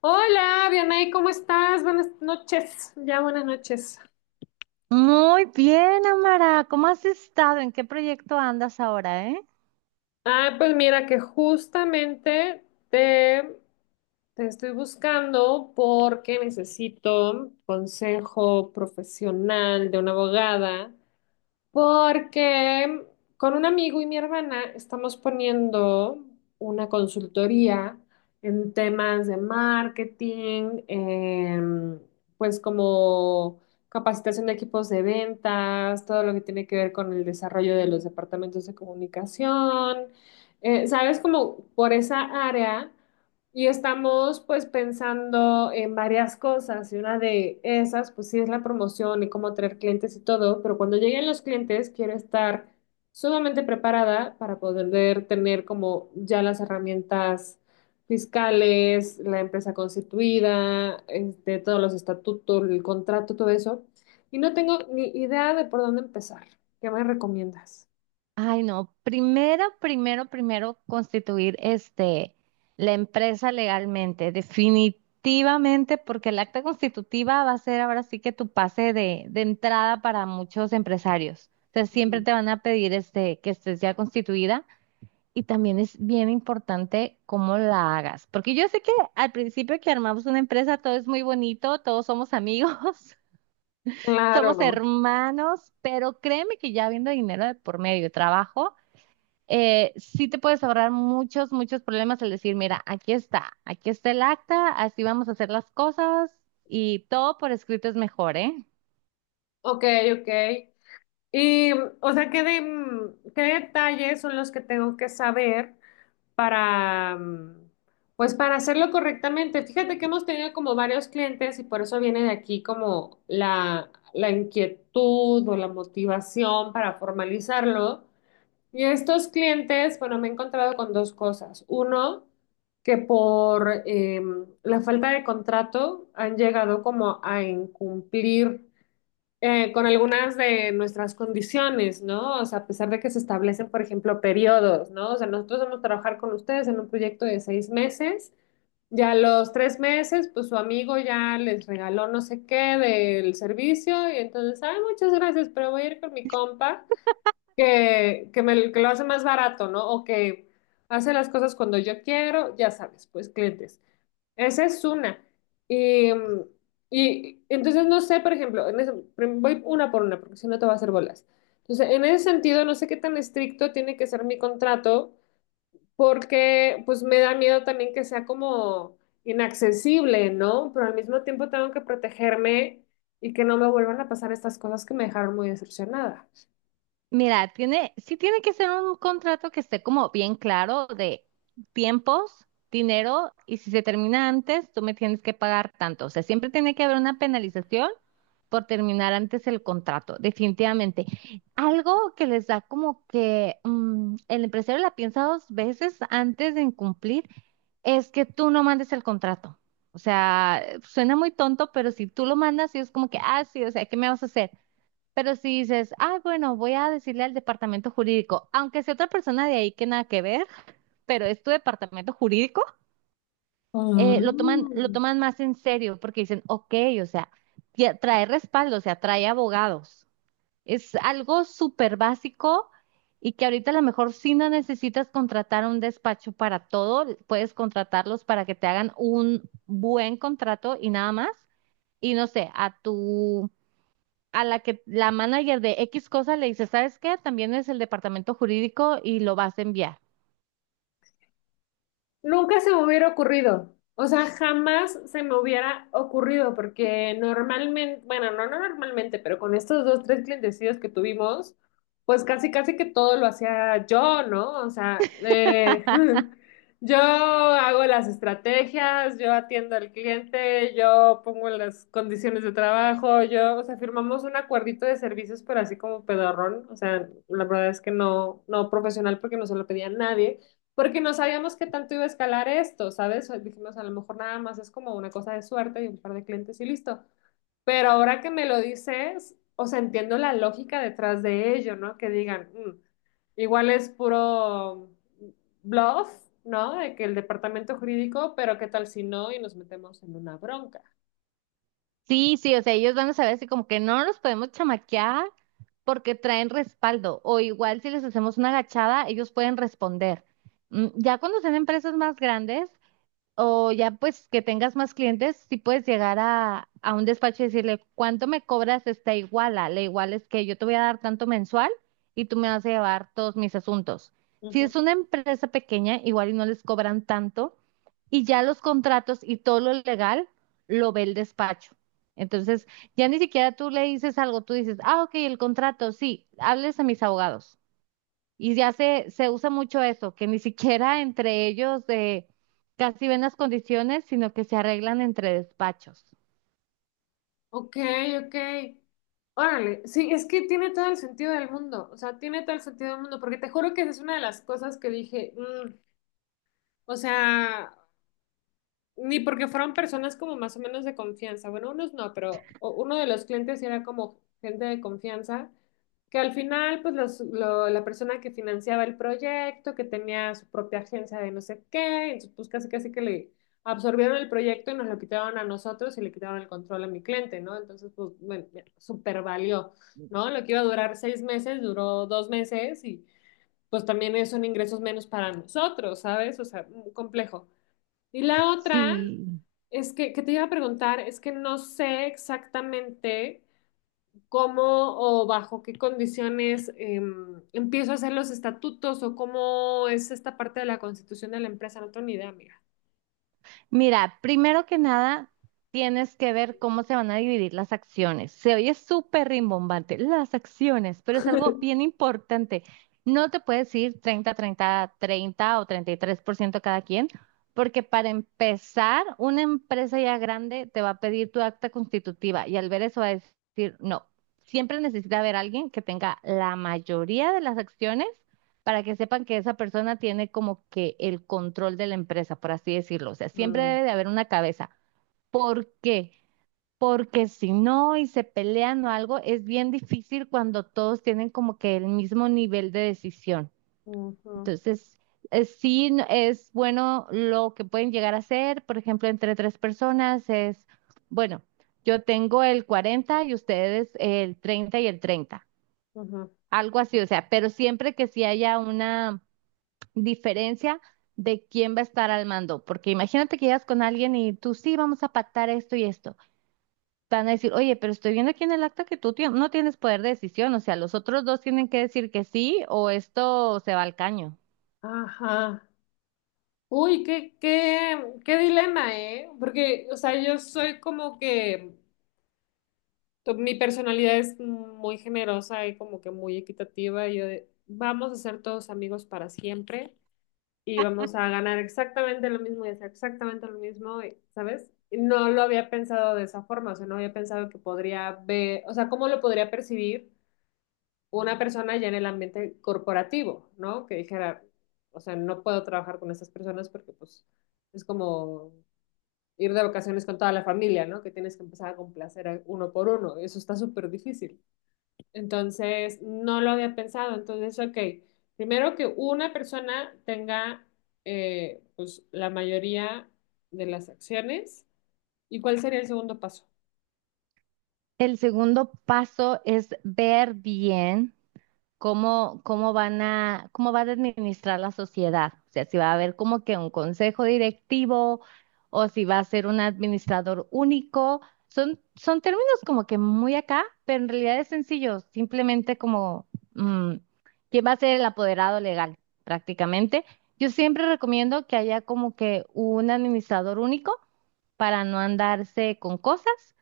Hola, Dianay, ¿cómo estás? Buenas noches, ya buenas noches. Muy bien, Amara. ¿Cómo has estado? ¿En qué proyecto andas ahora, eh? Ah, pues mira que justamente te, te estoy buscando porque necesito consejo profesional de una abogada. Porque con un amigo y mi hermana estamos poniendo una consultoría en temas de marketing, pues como capacitación de equipos de ventas, todo lo que tiene que ver con el desarrollo de los departamentos de comunicación. ¿Sabes? Como por esa área. Y estamos pues pensando en varias cosas y una de esas pues sí es la promoción y cómo traer clientes y todo, pero cuando lleguen los clientes quiero estar sumamente preparada para poder tener como ya las herramientas fiscales, la empresa constituida, este, todos los estatutos, el contrato, todo eso. Y no tengo ni idea de por dónde empezar. ¿Qué me recomiendas? Ay, no. Primero, primero, primero constituir la empresa legalmente, definitivamente, porque el acta constitutiva va a ser ahora sí que tu pase de entrada para muchos empresarios. Entonces siempre Ujú. te van a pedir que estés ya constituida. Y también es bien importante cómo la hagas, porque yo sé que al principio que armamos una empresa todo es muy bonito, todos somos amigos, somos Claro, hermanos, pero créeme que ya habiendo dinero de por medio de trabajo, sí te puedes ahorrar muchos, muchos problemas al decir, mira, aquí está el acta, así vamos a hacer las cosas y todo por escrito es mejor, ¿eh? ok, ok. Y, o sea, ¿qué detalles son los que tengo que saber para, pues, para hacerlo correctamente? Fíjate que hemos tenido como varios clientes y por eso viene de aquí como la inquietud o la motivación para formalizarlo. Y estos clientes, bueno, me he encontrado con dos cosas. Uno, que por la falta de contrato han llegado como a incumplir con algunas de nuestras condiciones, ¿no? O sea, a pesar de que se establecen, por ejemplo, periodos, ¿no? O sea, nosotros vamos a trabajar con ustedes en un proyecto de 6 meses. Ya a los 3 meses, pues su amigo ya les regaló no sé qué del servicio y entonces, ay, muchas gracias, pero voy a ir con mi compa que lo hace más barato, ¿no? O que hace las cosas cuando yo quiero, ya sabes, pues clientes. Esa es una. Y, y entonces no sé, por ejemplo, voy una por una, porque si no te va a hacer bolas. Entonces, en ese sentido, no sé qué tan estricto tiene que ser mi contrato, porque pues me da miedo también que sea como inaccesible, ¿no? Pero al mismo tiempo tengo que protegerme y que no me vuelvan a pasar estas cosas que me dejaron muy decepcionada. Mira, sí tiene que ser un contrato que esté como bien claro de tiempos, dinero, y si se termina antes, tú me tienes que pagar tanto. O sea, siempre tiene que haber una penalización por terminar antes el contrato, definitivamente. Algo que les da como que el empresario la piensa dos veces antes de incumplir es que tú no mandes el contrato. O sea, suena muy tonto, pero si tú lo mandas, y es como que, ah, sí, o sea, ¿qué me vas a hacer? Pero si dices, ah, bueno, voy a decirle al departamento jurídico, aunque sea otra persona de ahí que nada que ver, pero es tu departamento jurídico, Ah. lo toman más en serio porque dicen, ok, o sea, ya trae respaldo, o sea, trae abogados. Es algo súper básico y que ahorita a lo mejor si no necesitas contratar un despacho para todo, puedes contratarlos para que te hagan un buen contrato y nada más. Y no sé, a la que la manager de X cosa le dice, ¿sabes qué? También es el departamento jurídico y lo vas a enviar. Nunca se me hubiera ocurrido. O sea, jamás se me hubiera ocurrido porque normalmente, bueno, no normalmente, pero con estos dos, tres clientecidos que tuvimos, pues casi, casi que todo lo hacía yo, ¿no? O sea, yo hago las estrategias, yo atiendo al cliente, yo pongo las condiciones de trabajo, yo, o sea, firmamos un acuerdito de servicios, pero así como pedorrón. O sea, la verdad es que no profesional porque no se lo pedía a nadie porque no sabíamos qué tanto iba a escalar esto, ¿sabes? Dijimos, a lo mejor nada más es como una cosa de suerte y un par de clientes y listo. Pero ahora que me lo dices, o sea, entiendo la lógica detrás de ello, ¿no? Que digan, "Mm, igual es puro bluff, ¿no? De que el departamento jurídico, pero qué tal si no y nos metemos en una bronca". Sí, sí, o sea, ellos van a saber así como que no nos podemos chamaquear porque traen respaldo o igual si les hacemos una agachada, ellos pueden responder. Mm, ya cuando sean empresas más grandes, o ya pues que tengas más clientes, si puedes llegar a un despacho y decirle, ¿cuánto me cobras esta iguala? La iguala es que yo te voy a dar tanto mensual y tú me vas a llevar todos mis asuntos. Si Ujú. es una empresa pequeña, igual y no les cobran tanto y ya los contratos y todo lo legal lo ve el despacho. Entonces, ya ni siquiera tú le dices algo, tú dices, ah, ok, el contrato, sí, hables a mis abogados. Y ya se usa mucho eso, que ni siquiera entre ellos casi ven las condiciones, sino que se arreglan entre despachos. Ok, ok. Órale, sí, es que tiene todo el sentido del mundo, o sea, tiene todo el sentido del mundo, porque te juro que esa es una de las cosas que dije, "Mm, o sea, ni porque fueron personas como más o menos de confianza". Bueno, unos no, pero uno de los clientes sí era como gente de confianza, que al final, pues la persona que financiaba el proyecto, que tenía su propia agencia de no sé qué, entonces pues casi casi que le absorbieron el proyecto y nos lo quitaron a nosotros y le quitaron el control a mi cliente, ¿no? Entonces, pues, bueno, super valió, ¿no? Lo que iba a durar 6 meses, duró 2 meses y pues también son ingresos menos para nosotros, ¿sabes? O sea, mm, complejo. Y la otra Sí, es que te iba a preguntar, es que no sé exactamente cómo o bajo qué condiciones empiezo a hacer los estatutos o cómo es esta parte de la constitución de la empresa. No tengo ni idea, amiga. mira, primero que nada, tienes que ver cómo se van a dividir las acciones. Se oye súper rimbombante, las acciones, pero es algo bien importante. No te puedes ir 30, 30, 30 o 33% cada quien, porque para empezar, una empresa ya grande te va a pedir tu acta constitutiva y al ver eso va a decir, no, siempre necesita haber alguien que tenga la mayoría de las acciones para que sepan que esa persona tiene como que el control de la empresa, por así decirlo. O sea, siempre Mm. debe de haber una cabeza. ¿Por qué? Porque si no y se pelean o algo, es bien difícil cuando todos tienen como que el mismo nivel de decisión. Ujú, Entonces, sí es bueno lo que pueden llegar a hacer, por ejemplo, entre tres personas es, bueno, yo tengo el 40 y ustedes el 30 y el 30, ujú. algo así, o sea, pero siempre que sí haya una diferencia de quién va a estar al mando, porque imagínate que llegas con alguien y tú sí vamos a pactar esto y esto. Van a decir, oye, pero estoy viendo aquí en el acta que no tienes poder de decisión, o sea, los otros dos tienen que decir que sí o esto se va al caño. Ajá. Uy, qué dilema, ¿eh? Porque, o sea, yo soy como que mi personalidad es muy generosa y como que muy equitativa. Y yo de, vamos a ser todos amigos para siempre, y vamos a ganar exactamente lo mismo y hacer exactamente lo mismo, ¿sabes? No lo había pensado de esa forma, o sea, no había pensado que podría ver, o sea, cómo lo podría percibir una persona ya en el ambiente corporativo, ¿no? Que dijera, o sea, no puedo trabajar con estas personas porque pues es como ir de vacaciones con toda la familia, ¿no? Que tienes que empezar a complacer a uno por uno, eso está súper difícil. Entonces, no lo había pensado. Entonces, ok, primero que una persona tenga pues, la mayoría de las acciones. ¿Y cuál sería el segundo paso? El segundo paso es ver bien, cómo va a administrar la sociedad. O sea, si va a haber como que un consejo directivo o si va a ser un administrador único. Son términos como que muy acá, pero en realidad es sencillo, simplemente como mm, quién va a ser el apoderado legal, prácticamente. Yo siempre recomiendo que haya como que un administrador único para no andarse con cosas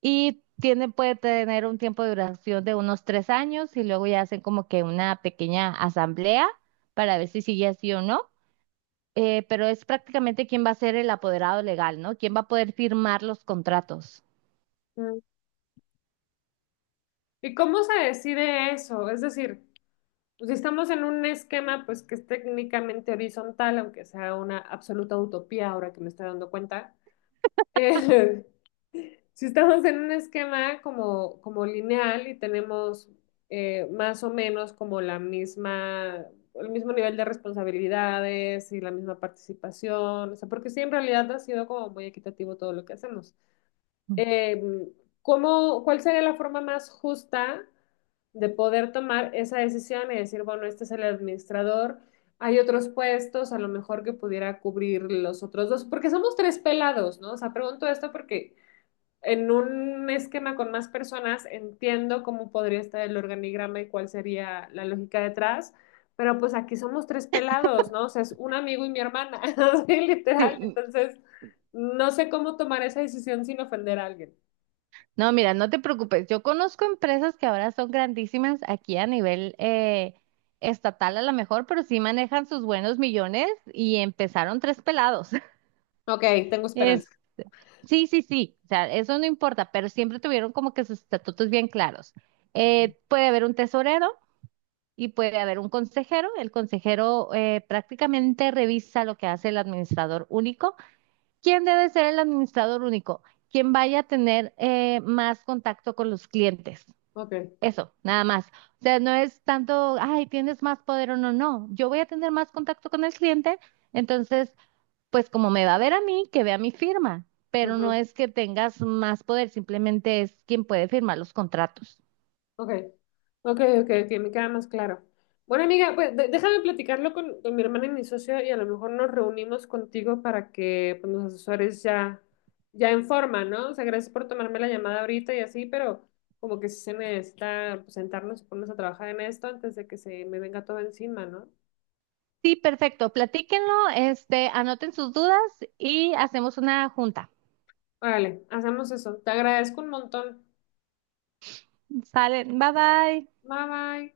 y tiene, puede tener un tiempo de duración de unos 3 años y luego ya hacen como que una pequeña asamblea para ver si sigue así o no. Pero es prácticamente quién va a ser el apoderado legal, ¿no? ¿Quién va a poder firmar los contratos? Mm. ¿Y cómo se decide eso? Es decir, pues, si estamos en un esquema pues, que es técnicamente horizontal, aunque sea una absoluta utopía ahora que me estoy dando cuenta, Eh, si estamos en un esquema como lineal y tenemos más o menos como el mismo nivel de responsabilidades y la misma participación, o sea, porque sí, en realidad ha sido como muy equitativo todo lo que hacemos. Eh, ¿ cuál sería la forma más justa de poder tomar esa decisión y decir, bueno, este es el administrador, hay otros puestos, a lo mejor que pudiera cubrir los otros dos, porque somos tres pelados, ¿no? O sea, pregunto esto porque en un esquema con más personas entiendo cómo podría estar el organigrama y cuál sería la lógica detrás, pero pues aquí somos tres pelados, ¿no? O sea, es un amigo y mi hermana, así literal, Sí, entonces no sé cómo tomar esa decisión sin ofender a alguien. no, mira, no te preocupes. Yo conozco empresas que ahora son grandísimas aquí a nivel estatal a lo mejor, pero sí manejan sus buenos millones y empezaron tres pelados. Ok, tengo esperanza. es Sí, sí, sí, o sea, eso no importa, pero siempre tuvieron como que sus estatutos bien claros. Puede haber un tesorero y puede haber un consejero. El consejero prácticamente revisa lo que hace el administrador único. ¿Quién debe ser el administrador único? Quien vaya a tener más contacto con los clientes. Ok. Eso, nada más. O sea, no es tanto, ay, tienes más poder o no, no. Yo voy a tener más contacto con el cliente, entonces pues como me va a ver a mí, que vea mi firma, pero no Ujú. es que tengas más poder, simplemente es quien puede firmar los contratos. Ok, ok, ok, me queda más claro. Bueno, amiga, pues déjame platicarlo con mi hermana y mi socio y a lo mejor nos reunimos contigo para que pues, los asesores ya, ya en forma, ¿no? O sea, gracias por tomarme la llamada ahorita y así, pero como que sí se necesita pues, sentarnos y ponernos a trabajar en esto antes de que se me venga todo encima, ¿no? Sí, perfecto, platíquenlo, este, anoten sus dudas y hacemos una junta. Órale, hacemos eso. Te agradezco un montón. Salen, bye bye. Bye bye.